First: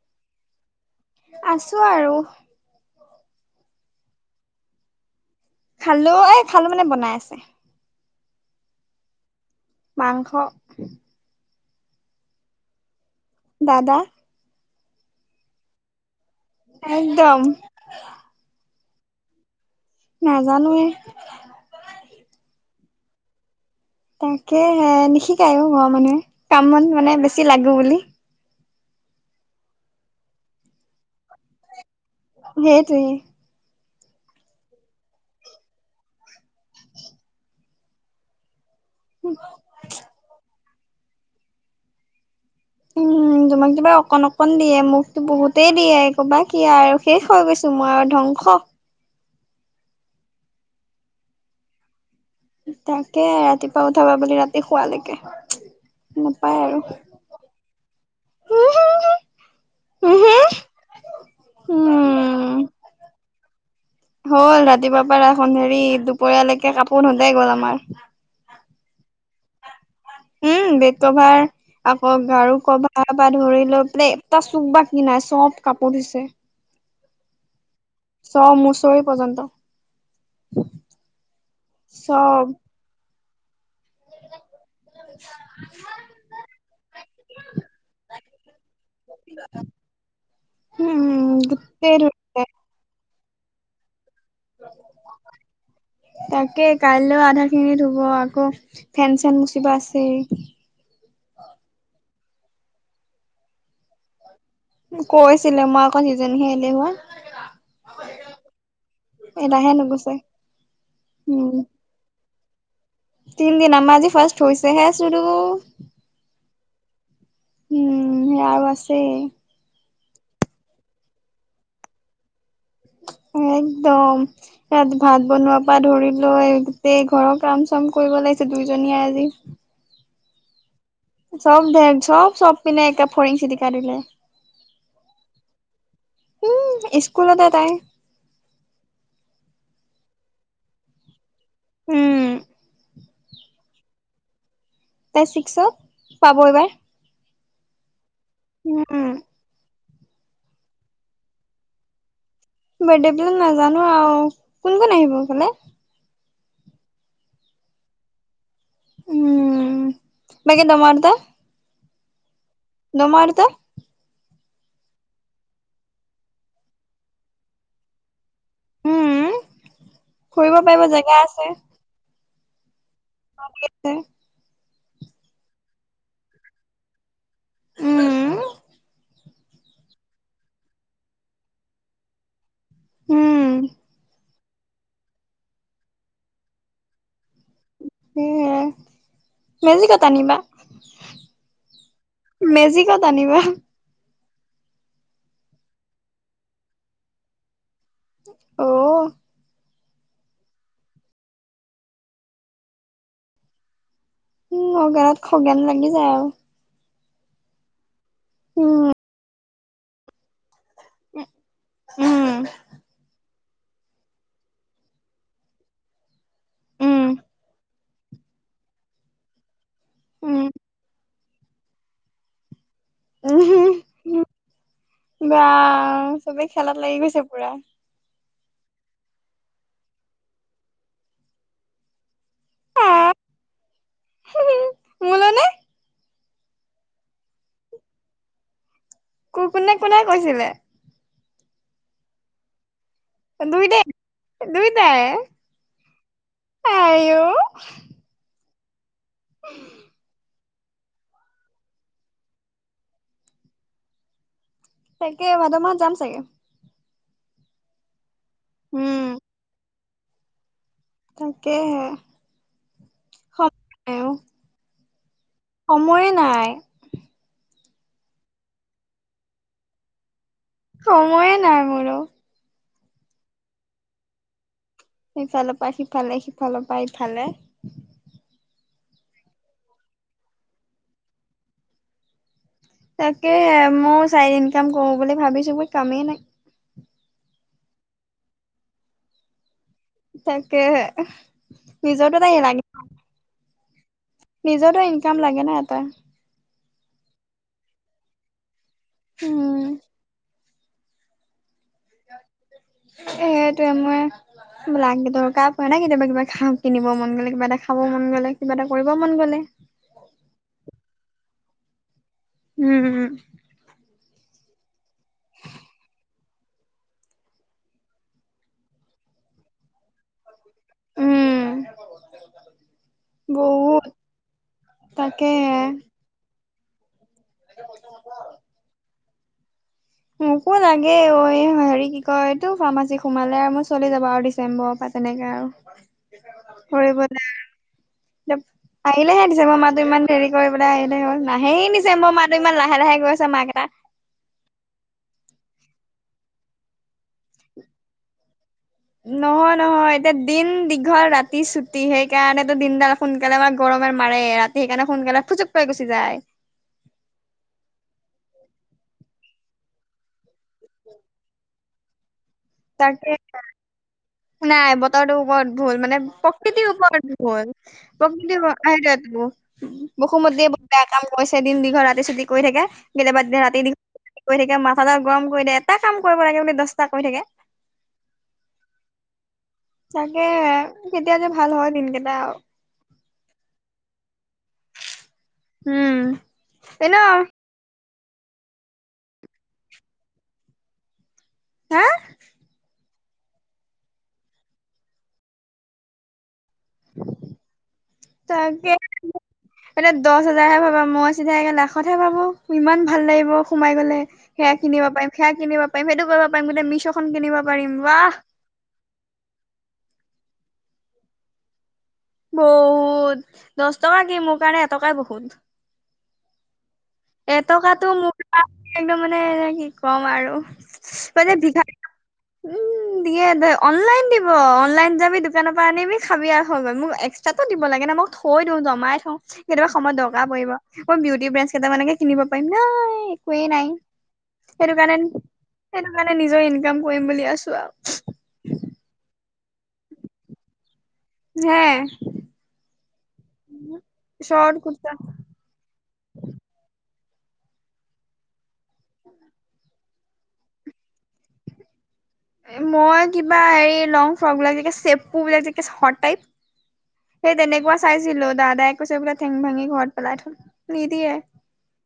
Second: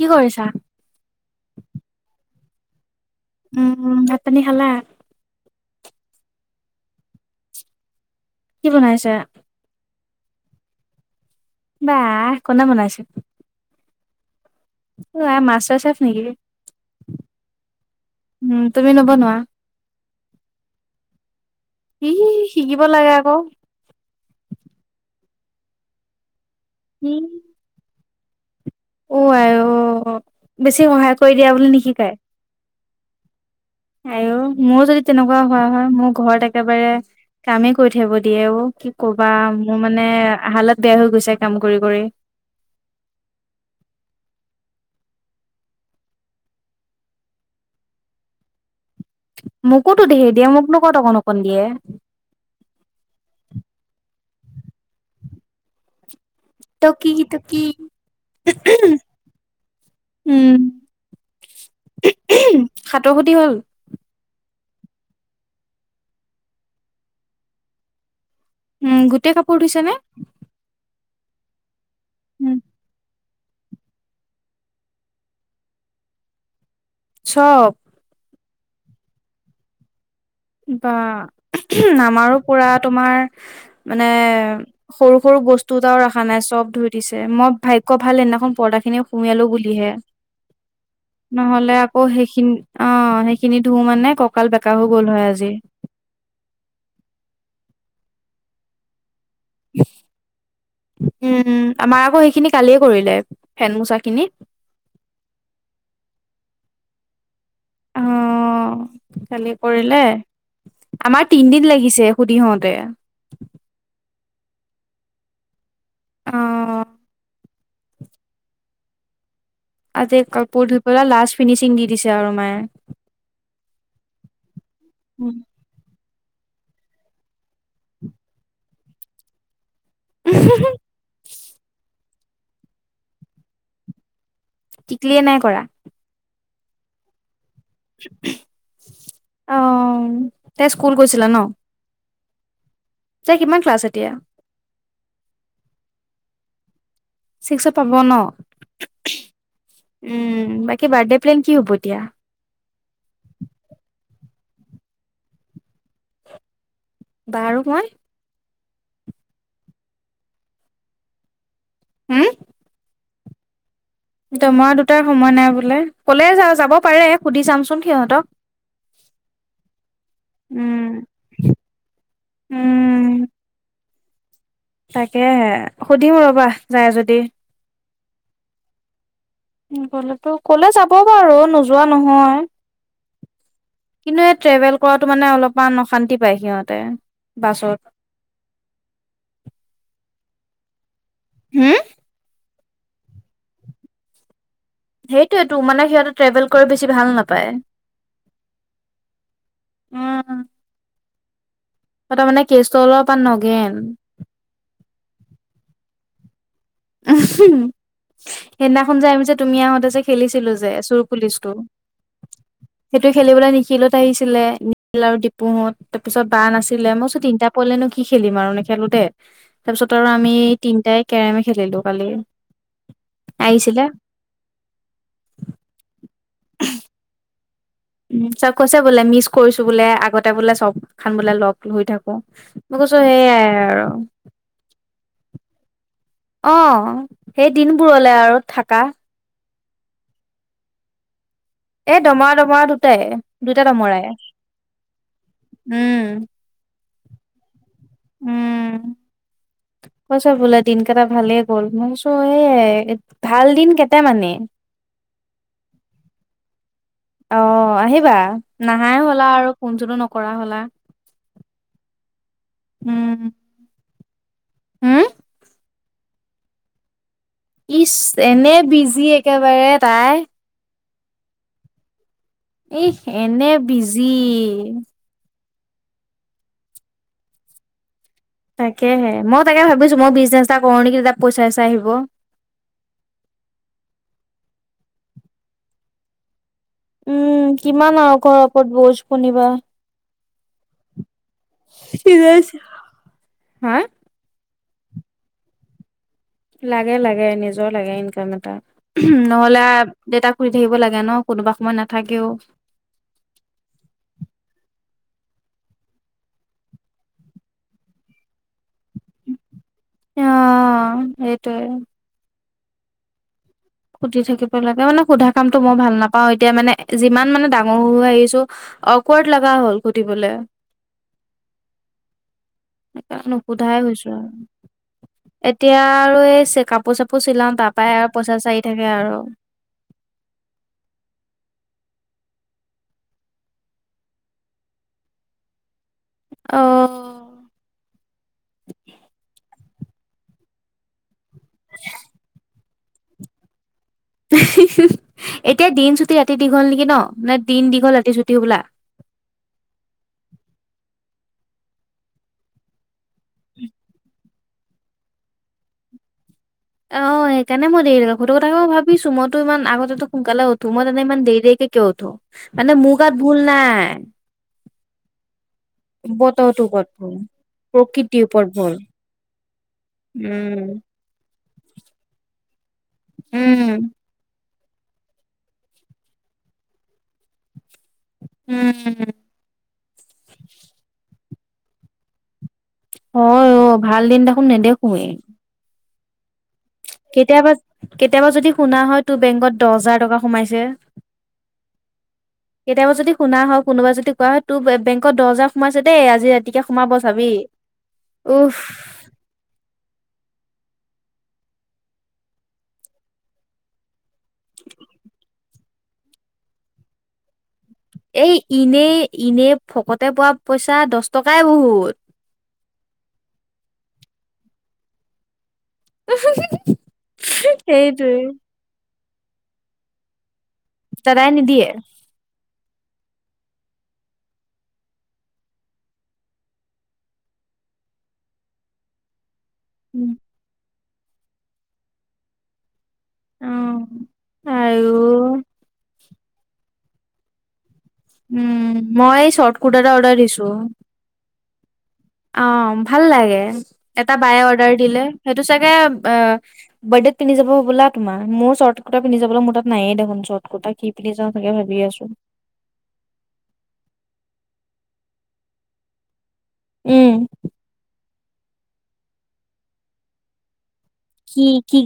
কি কৰিছা? আছো আৰু উম! উম! ভাত-পানী খালা। খালো এই খালো মানে বনাই আছে কি বনাইছা। মাংস বাহ কোনে বনাইছে দাদা অ মাষ্টাৰ চেফ নেকি? একদম উম, তুমি নবনোৱা। নাজানো। কৰিব লাগে আকৌ। তাকে হে নিশিকায় ঘৰৰ মানুহে কাম মন মানে বেছি লাগো বুলি আৰু বেছি সহায় কৰি দিয়া বুলি নিশিকায়। সেইটোৱে। আয়ো মোৰ যদি তেনেকুৱা হোৱা হয় মোৰ ঘৰত একেবাৰে কামেই কৰি থাকিব দিয়ে অ। কি কবা মোৰ মানে হালত বেয়া হৈ গৈছে কাম কৰি কৰি উম। তোমাক কিবা অকণ অকণ দিয়ে মোকতো বহুতেই দিয়ে ক'ৰবা কিিয় আৰু শেষ হৈ গৈছো মই আৰু ধংস। খ মোকোতো দেহে দিয়ে মোকনো ক অকণ অকণ দিয়ে। তাকে ৰাতিপুৱা উঠাবা বুলি ৰাতি শোৱালৈকে। টকি টকী উম। উম সাঁতৰ প্ৰতি হ'ল। হ'ল ৰাতিপুৱা পৰা এখন হেৰি দুপৰীয়ালৈকে কাপোৰ ধুতেই গ'ল আমাৰ। উম গোটেই কাপোৰ ধুইছে নে উম বেড কভাৰ আকৌ গাৰু উম, কভাৰ। পা ধৰি লৈ পেললে এটা চুক বা কিনাই চফ্ট কাপোৰ ধুইছে। চব। ছমচৰি পৰ্যন্ত। বা আমাৰো চব পুৰা তোমাৰ মানে সৰু সৰু বস্তু এটাও ৰখা নাই চব ধুই দিছে মই ভাগ্য ভাল সেইদিনাখন পদা সেইখিনি সুমালো বুলিহে [inaudible] নহ'লে গোটেই আকৌ ধুইছে। সেইখিনি অ সেইখিনি ধুও মানে কঁকাল বেকা হৈ গ'ল হয় আজি তাকে কাইলেও আধা খিনি ধুব আকৌ ফেন এইখন মুচিবা আছেই। উম! উম! আমাৰ আকৌ সেইখিনি কালিয়ে কৰিলে ফেন মোচা খিনি। কৈছিলিলে মক চিজনহে এলে হা অ খালি কৰিলে নুগুছে আমাৰ উম। তিনদিন লাগিছে খুড়ীহতে থৈছেহে চো অ উম! সেয়া আৰু আছেই। আজি কাপোৰ ধুই পেলাই লাষ্ট ফিনিচিং দি দিছে আৰু মায়ে। একদম ইয়াত ভাত বনোৱাৰ পৰা ধৰিলো লৈ গোটেই ঘৰৰ কাম চাম কৰিব লাগিছে দুইজনীয়ে আজি উ [inaudible] চব ধে চব চব পিনে একে ফৰিং চিটিকা দিলে। টিকলিয়ে নাই কৰা উম! স্কুলতে তাই অ তাই স্কুল গৈছিলা ন। উম তই কিমান ক্লাছ এতিয়া। তাই ছিক্সত পাব এইবাৰ। ছিক্সত পাব ন। উম উম বাকী বাৰ্থডে প্লেন কি হ'ব এতিয়া? বাৰ্থডে বিলাক নাজানো আৰু কোন, কোন আহিব সেই ফালে? বা আৰু মই। উম মাকে ন মাৰদা হোম। নমৰাদুতা এয়া মই দুটাৰ সময় নাই বোলে কলে যা যাব পাৰে সুধি চামচোন সিহঁতক উম ফুৰিব পাৰিব উম জেগা আছে উম তাকেহে সুধিম ৰবা যায় যদি। উম হলেতো কলে যাব বাৰু নোযোৱা নহয়। উম! হেই ট্ৰেভেল কৰাটো মানে অলপমান অশান্তি পায় সিহঁতে। বাছত স মেজিকত আনিবা হোম মেজিকত আনিবা সেইটোয়ো মানে সিহঁতে ট্ৰেভেল কৰি বেছি ভাল নাপায় আহ উম! তাৰমানে কেচটো অলপমান নগেন উম সগনত খগেন লাগি যায় আৰু উমহো, উম সেইদিনাখন যে আমি যে তুমি আহোঁতে যে খেলিছিলোঁ যে যে চোৰ পুলিচটো সেইটো খেলিবলৈ নিখিলহত আহিছিলে নিখিল আৰু ডিপুহত তাৰ পিছত বাৰ নাছিলে উম মই কৈছো তিনিটা পৰিলে নো কি খেল খেলিম আৰু নে খেলোতে তাৰপিছত আৰু আমি উম তিনিটাই কেৰামি খেলিলোঁ কালি, উম আহিছিলে উম বা চবে খেলাত লাগি গৈছে পুৰা। উ চব কৈছে বোলে মিছ কৰিছো বোলে আগতে বোলে চব খান বোলে লগ লই থাকো মই কৈছোঁ আহ সেইয়াই আৰু। মোলৈ নে অ সেই দিনবোৰলে আৰু থাকা। ক, কোনে, কোনে, কৈছিলে? এ দমাৰা দমাৰা দু দুটাই দুটা দুইটাই তামৰাই উম আঔ কচ বোল দিন কেইটা ভালেই গ'ল মইছো এ ভাল দিন কেইটামানে তাকে ভাদ মাহত যাম চাগে। অ আহিবা নাহাই উম হ'লা আৰু ফোন চোনটো নকৰা হলা তাকেহে উম! আও হম সময়েই নাই। ইচ এনে বিজি একেবাৰে তাই সময়ে নাই মোৰো এ এনে বিজি সিফালৰ পৰা সিফালে, সিফালৰ পৰা ইফালে। তাকেহে মই তাকে ভাবিছোঁ মই বিজনেছ এটা কৰোঁ নেকি তাত পইচা-চইছা আহিব। তাকে মই চাই ইনকাম কৰো বুলি ভাবিছো মই কামেই নাই। উম কিমান আৰু ঘৰ ওপৰত বজ কোনিব তাকেহে নিজৰো তাইে লাগে হা! নিজৰটো ইনকাম লাগে ন এটা ৷ লাগে-লাগে নিজৰ লাগে ইনকাম এটা নহলে উম আৰ দেতাক জি থাকিব লাগে ন কোনোবা সময় নাথাকেও সেইটোৱেই মই লাগে দৰকাৰ পৰে নাই কেতিয়াবা-কেতিয়াবা কিবা খা কিনিব মন গলে কিবা এটা খাব মন গলে কিবা এটা কৰিব মন গলে। অ সেইটোৱে৷ উম-উম-উম সুধি থাকিব লাগে মানে সোধা কামটো মই ভাল নাপাওঁ এতিয়া মানে যিমান মানে ডাঙৰ হৈ আহিছো অকৱাৰ্ড লগা হ'ল সুধিবলৈ ৷ উম! সেই [unintelligible] নুসোধাই বহুত হৈছো আৰু তাকে এতিয়া আৰু এই চে কাপোৰ-চাপোৰ কাপোৰ চিলাও তাৰপাই আৰু পইচা চাৰি থাকে আৰু ৷ মোকো লাগে অঐ হেৰি কি কয় এইটো ফাৰ্মাচী সোমালে আৰু মোৰ চলি যাব আৰু ডিচেম্বৰৰ পা তেনেকে আৰু অ'। কৰিব য আৰু [unintelligible] আহিলেহে মই [unintelligible] মাহটো ইমান দেৰি কৰে বোলে আহিলে হ'ল নাহেই নিজে মই মাতো ইমান লাহে [unintelligible] লাহে-লাহে গৈছে মাহকেটা এতিয়া দিন চুটি ৰাতি দীঘল নেকি ন নে দিন দীঘল ৰাতি চুটি হবলা ৷ নহয়-নহয় এতিয়া দিন দীঘল ৰাতি ছুটি সেইকাৰণেতো দিনডাল সোনকালে আমাৰ গৰমে মাৰে ৰাতি সেইকাৰণে সোনকালে ফুচুক পুৱাই গুচি যায় ৷ অ সেইকাৰণে মই দেৰিলেকে শুই থাকো মই তাকে ভাবিছো মইতো ইমান আগতেতু মই সোনকালে উঠো মই তে ইমান দেৰি-দেৰি কে তে উঠো মানে মো তাকে গাত ভুল নাই নাই বতৰটোৰ ওপৰত ভুল মানে প্ৰকৃতিৰ ওপৰত ভুল প্ৰকৃতিৰ ওপৰত ভুল সেইটোৱে তু [unintelligible] বসুমতীয়ে বহুত উম বেয়া কাম কৰিছে ৷ সেইদিন দীঘল ৰাতি ছুটি কৰি থাকে কেতিয়াবা দি ৰাতি উম [unintelligible] কৰি থাকে মা [unintelligible] [unintelligible] গৰম কৰি দে এটা কাম কৰিব লাগে দহটা কৰি থাকে। উম! তাকে কেতিয়া যে ভাল হয় দিনকেইটা ৷ হয় ঐ ভাল দিন দেখোন নেদেখুৱেই। উম এনেও কেতিয়াবা-কেতিয়াবা যদি শুনা হয় তোৰ বেংকত দহ হাজাৰ টকা সোমাইছে। হা! তেওঁ যদি শুনা হয় কোনোবা যদি কোৱা হয় তোৰ বেংকত দহ হজাৰ সোমাইছে দেই আজি ৰাত উফ তাকে [unintelligible] এটা দহ হাজাৰ হে ভাবক। মই চিধাই লাখতহে ভাবো ইমান ভাল লাগিব সোমাই গলে সেয়া কিনিব পাৰিম সেয়া কিনিব পাৰিম। সেইটো কৰিব পাৰিম মিছখন কিনিব পাৰিম বাহ এই ইনেই-ইনেই ফকতে পোৱা পইচা দহ টকাই বহুত। বহুত দহ টকা কি মোৰ কাৰণে এটকাই বহুত ৷ [unintelligible] এটকাতটো সেইটোৱে মোৰ [unintelligible] একদম মানে এনে কি কম আৰু৷ দাদায়ে মানে নিদিয়ে? ভিক্ষাৰী উম! দিয়ে দে অনলাইন দিব অনলাইন যাবি দোকানৰ পৰা আনিবি খাবি আৰু হৈ গ'ল মোক এক্সট্ৰাকো দিব লাগে ন ম মই থৈ দিওঁ জমাই থওঁ। কেতিয়াবা সময়ত দৰকাৰ পৰিব মই বিউটি ব্ৰেঞ্চকেইটা মানকে কিনিব পাৰিম ধেই অ একোৱেই নাই সেইটো আৰু কাৰণে, সেইটো কাৰণে নিজৰ ইনকাম কৰিম বুলি আছো আৰু। কোৰ্টা এটা অডাৰ দিছো হে অ ভাল লাগে এটা বায়ে চৰ্ট অৰ্ডাৰ কুৰ্তা দিলে সেইটো চাগে অ বাৰ্ডেত পিন্ধি যাব হবলা তোমাৰ মোৰ চৰ্ট কুৰ্টা পিন্ধিা যাবলৈ মোৰ তাত নায়েই দেখোন চৰ্ট কুৰ্টা কি পিন্ধিা যাওঁ এনে ভাবি আছো৷ মই কিবা হেৰি লং ফ্ৰক বিলাক যে সেপ বিলাক যেটাই উম সেই তেনেকুৱা চাইছিলো দাদাই কৈছেবোলে ঠেং ভাঙি ঘৰত পেলাই থম কি কি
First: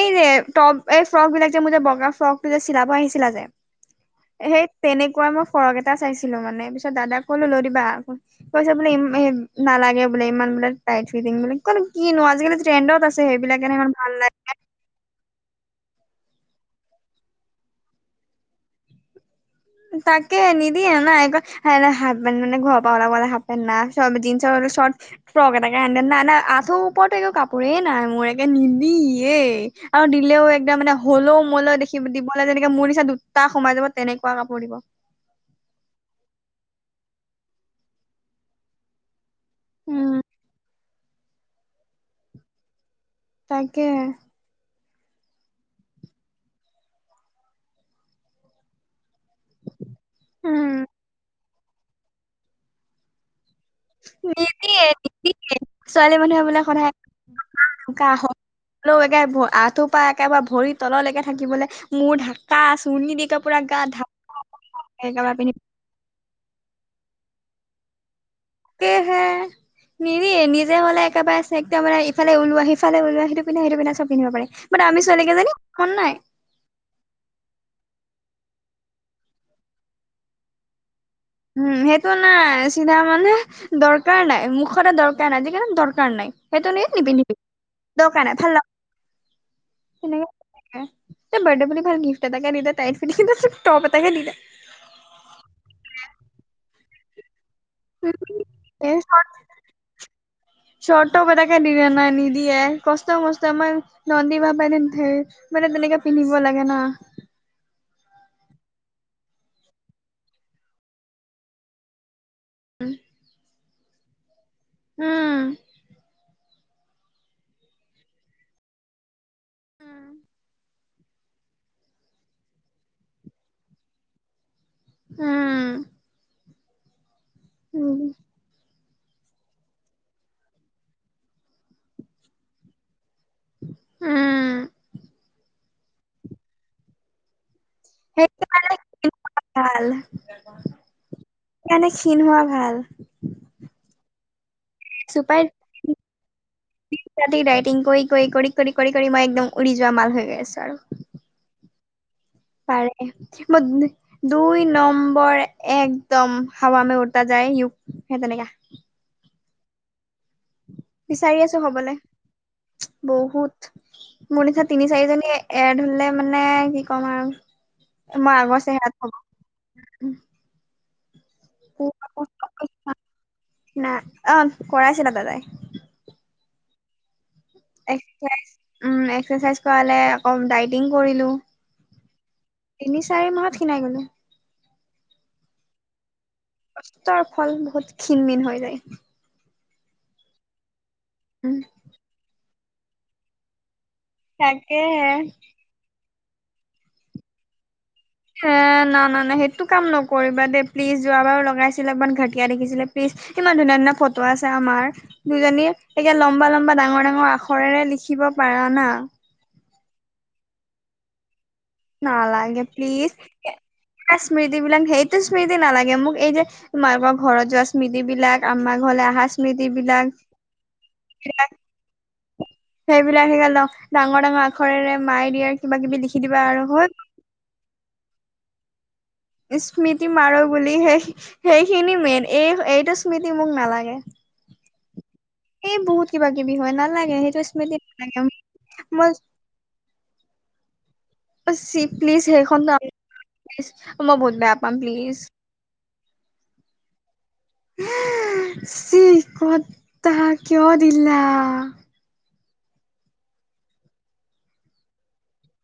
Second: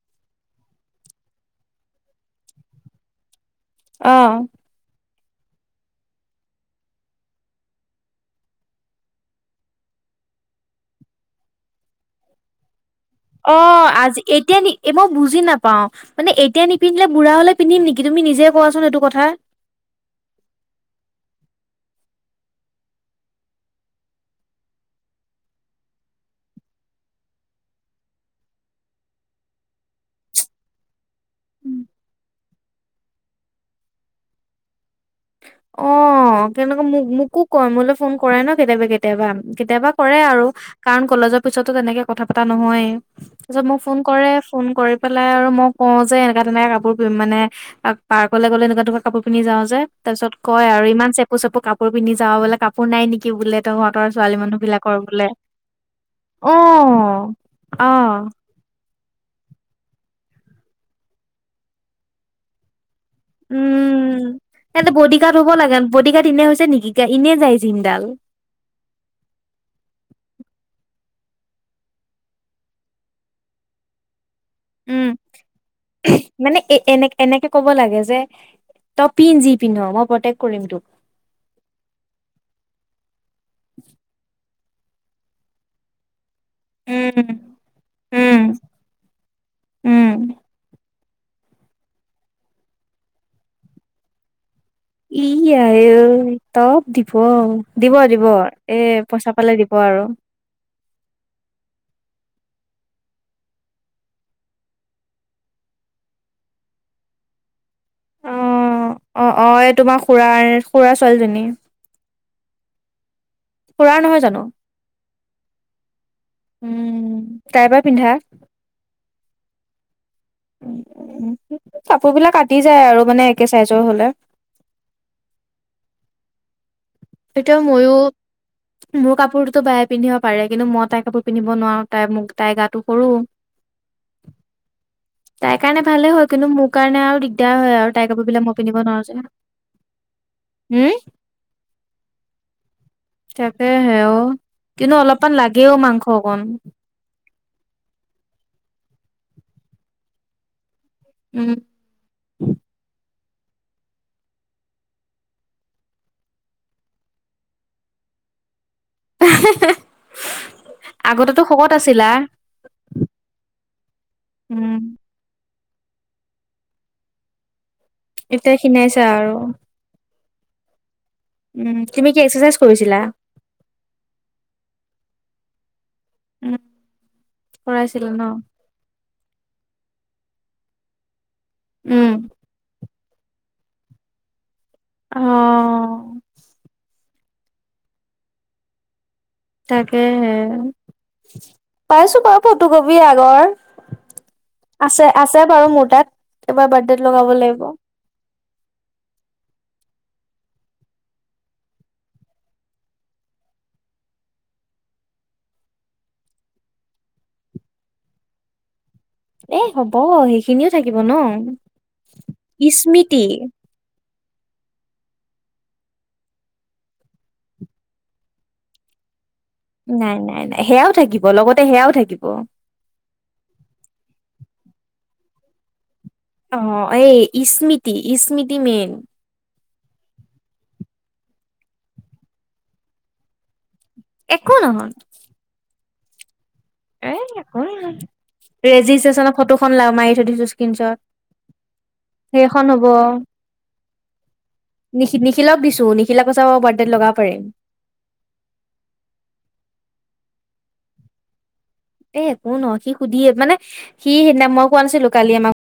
এই যে মোৰ বগা ফ্ৰকটো যেচিলাব আহিছিলা যে। অ', সেই তেনেকে ঐ মই ফৰক এটা চাইছিলো মানে। পিছত দাদাক কলো লৈ দিবা কৈছে বোলে ই নালাগে। ব ইমান বোলে টাইট ফিটিং [unintelligible] কিনো আৰু আজিকালি ট্ৰেনড [unintelligible] অ আজি এতিয়া মই বুজি নাপাও মানে এতিয়া নিপিন্ধে বুঢ়া হলে পিন্ধিম নেকি তুমি নিজে কোৱাচোন এইটো কথা তাকে নিদিয়ে নাই হেন মানে ঘৰৰ পৰা ওলাবলে হালফ পেন না চব জিনচৰ চৰ্ট ফ্ৰক এটাকে আনিদে নাই না আঁঠৰ ওপৰতো একো কাপোৰে নাই মোৰ একে নিদিয়ে আৰু দিলেও একদম মানে হ'লেও মোলেও উম দেখিব দিব লাগে যেনেকে মোৰ নিচনা দুটা সোমাই যাব তেনেক পৰা কাপোৰ দিব অ কেনেকে মোক মোকো কয় মোলৈ ফোন কৰাই ন কেতিয়াবা কেতিয়াবা কেতিয়াবা কৰে উম আৰু কাৰণ কলেজৰ পিছতো তেনেকে কথা পতা নহয়েই তাৰপিছত মোক তাকে ফোন কৰে ফোন কৰি এইফালে মই কওঁ যে এনেকা-তেনেকা কাপোৰ কৰিম মানে পাৰ্কলৈ গ'লে এনেকুৱা-এনেকুৱা কাপোৰ পিন্ধি যাওঁ। তাৰ পিছত কয় উম আৰু ইমান চেপু-চেপু কাপোৰ পিন্ধি যাওঁ বোলে কাপোৰ নাই নেকি বোলে। তহঁতৰ ছোৱালী মানুহ নিদিয়ে বিলাকৰ বোলে নিদিয়ে ছোৱালী মানুহে বোলে সদায় অ', কাহ অ', হয় আৰু একে আঁঠুৰপা একেবাৰে ভৰি তললৈকে থাকিবলৈ মোৰ ঢাকা আ উম তেতিয়া হ'লে গাৰ্ড একেবাৰে পিন্ধি হব লাগে বডি গাৰ্ড এনে হৈছে নেকি। এতিয়া এনেই যাই দিনডাল। এ [unintelligible] হে [unintelligible] নিৰি নিজে হলে একেবাৰে আ একম মানে ইফালে ওলোৱা সি ফালে ওলোৱা সেইটো পিন্ধা এইটো পিন্ধা চব পিন্ধিব পাৰে [unintelligible] উম ছোৱালীকেইজনী মন নাই মানে এ এনে এনেকে কব লাগে যে তই পিন্ধি যি পিন্ধ মই প্ৰটেক্ট কৰিম তোক। উম সেইটো নাই চিধা মানে দৰকাৰ নাই মুখ কৰা দৰকাৰ নাই যে দৰকাৰ নাই। সেইটো নিপিন্ধিবি উম, দৰকাৰ উম, নাই ভাল নালগে উম। হেনেকে হে বাৰ্থডে বুলি ভাল গিফট এটা দিলে তাইক কিন্তু টপ এটা হে দিলে ই আই ঐ টপ দিব। দিব-দিব এ পইচা পালে দিব আৰু। দিয়ে কষ্ট-মষ্ট আমাৰ নন্দী বা পাই ধেই মানে তেনেকে পিন্ধিব লাগে ন। [inaudible] উম! অ-অ-অ এই তোমাৰ খুুড়াৰাৰ খুড়াৰা ছোৱালীজনী। উম খুড়াৰ নহয় জানো? হম উম তাইব পিন্ধা উম কাপোৰ বিলাক কাটি যায় আৰু মানে একে চাইজৰ হলে। উম এইটো ময়ো উম, মোৰ কাপোৰতোতো বাইযে পিন্ধিব পাৰে কিন্তু মই তাই কাপোৰ পিন্ধিব নোৱাৰো, তাই মোক তাই গাতটো সৰু। উম তাইৰ কাৰণে ভালেই হয়, কিন্তু মোৰ কাৰণে আৰু দিগদাৰ হয় আৰু। তাই কাপোৰ বিলাক সেইটো মই কাৰণে পিন্ধিব নোৱাৰো ক্ষীণ যো হোৱা ভাল, হম সেইকাৰণে ক্ষীণ হোৱা ভাল। তাকে হে অ কিন্তু অলপমান চুপাৰ লাগেও মাংস অকণ। ৰাতি দাইটিং কৰি কৰি কৰি মই একদম উৰি যোৱা মাল হৈ গ আছো আৰু। উম তাৰ এ, দুই নম্বৰ একদম হাৱা মে উৰ্তাযায়। য় সেই তেনেকাে [unintelligible] বিচাৰি আছো শকত হবলৈ আছিলা বহুত মোৰ নিচিনা উম তিনি চাৰিজনী এড হলে মানে কি ক'ম আৰু মই এতিয়া আগৰ চেহাত খিনাইছা হব। আৰু উম তুমি কি এক্সাৰচাইজ কৰিছিলা ন অ কৰাইছিলা দাদাই উম কৰাইছিলা ন উ এক্সেচাইজ কৰালে আকৌ ডাইটিং কৰিলো উম তিনি চাৰি মাহত খিনাই গলো অহ তাৰ ফল বহুত ক্ষীণ মীন হৈ যায়। তাকে হে উম পাইছো বাৰু ফটো কপি আগৰ তাকেহে আছে আছে বাৰু মোৰ তাত এবাৰ বাৰ্থডেত লগাব লাগিব। হ না না না সেইটো কাম নকৰিবা দেই প্লিজ, যোৱাবাৰো লগাইছিলা ইমান ঘাটিয়া দেখিছিলে, প্লিজ। ইমান ধুনীয়া ধুনীয়া ফটো আছে আমাৰ দুজনী এতিয়া লম্বা লম্বা ডাঙৰ ডাঙৰ আখৰেৰে লিখি শিকিব পাৰা ন? এ হ'ব সেইখিনিও থাকিব ন। নালাগে প্লিজ স্মৃতি স্মৃতি বিলাক সেই স্মৃতি নালাগে মোক এই যে মাৰ ঘৰত যোৱা স্মৃতি বিলাক, আমাৰ ঘৰলৈ অহা স্মৃতি বিলাক নাই নাই নাই সেয়াও থাকিব লগতে সেয়াও থাকিব। সেইবিলাক সেই গ ডাঙৰ ডাঙৰ আখৰেৰে মায়ে দিয়ে কিবা কিবি লিখি দিবা অ আৰু হৈ এই স্মৃতি স্মৃতি মেইন স্মৃতি মাৰো বুলি সেই, সেইখিনি মেইন এই এইটো স্মৃতি মোক নালাগে। একো নহয় বহুত কিবা কিবি হয় এ নালাগে সেইটো একো স্মৃতি নাই। নালাগে মই। ৰেজিষ্ট্ৰেচনৰ ফটোখন লা মাৰি থৈ দিছো স্ক্ৰীনশ্বট চি প্লিজ সেইখন। মই বহুত বেয়া পাম প্লিজ। নিখি নিখিলক দিছো নিখিলে কৈছে বাৰ্থডেত লগাব পাৰিম। চি কতা কিয় দিলা এ একো নহ সি সুধিয়ে মানে সি সেইদিনা মই কোৱা নাছিলো, কালি আমাক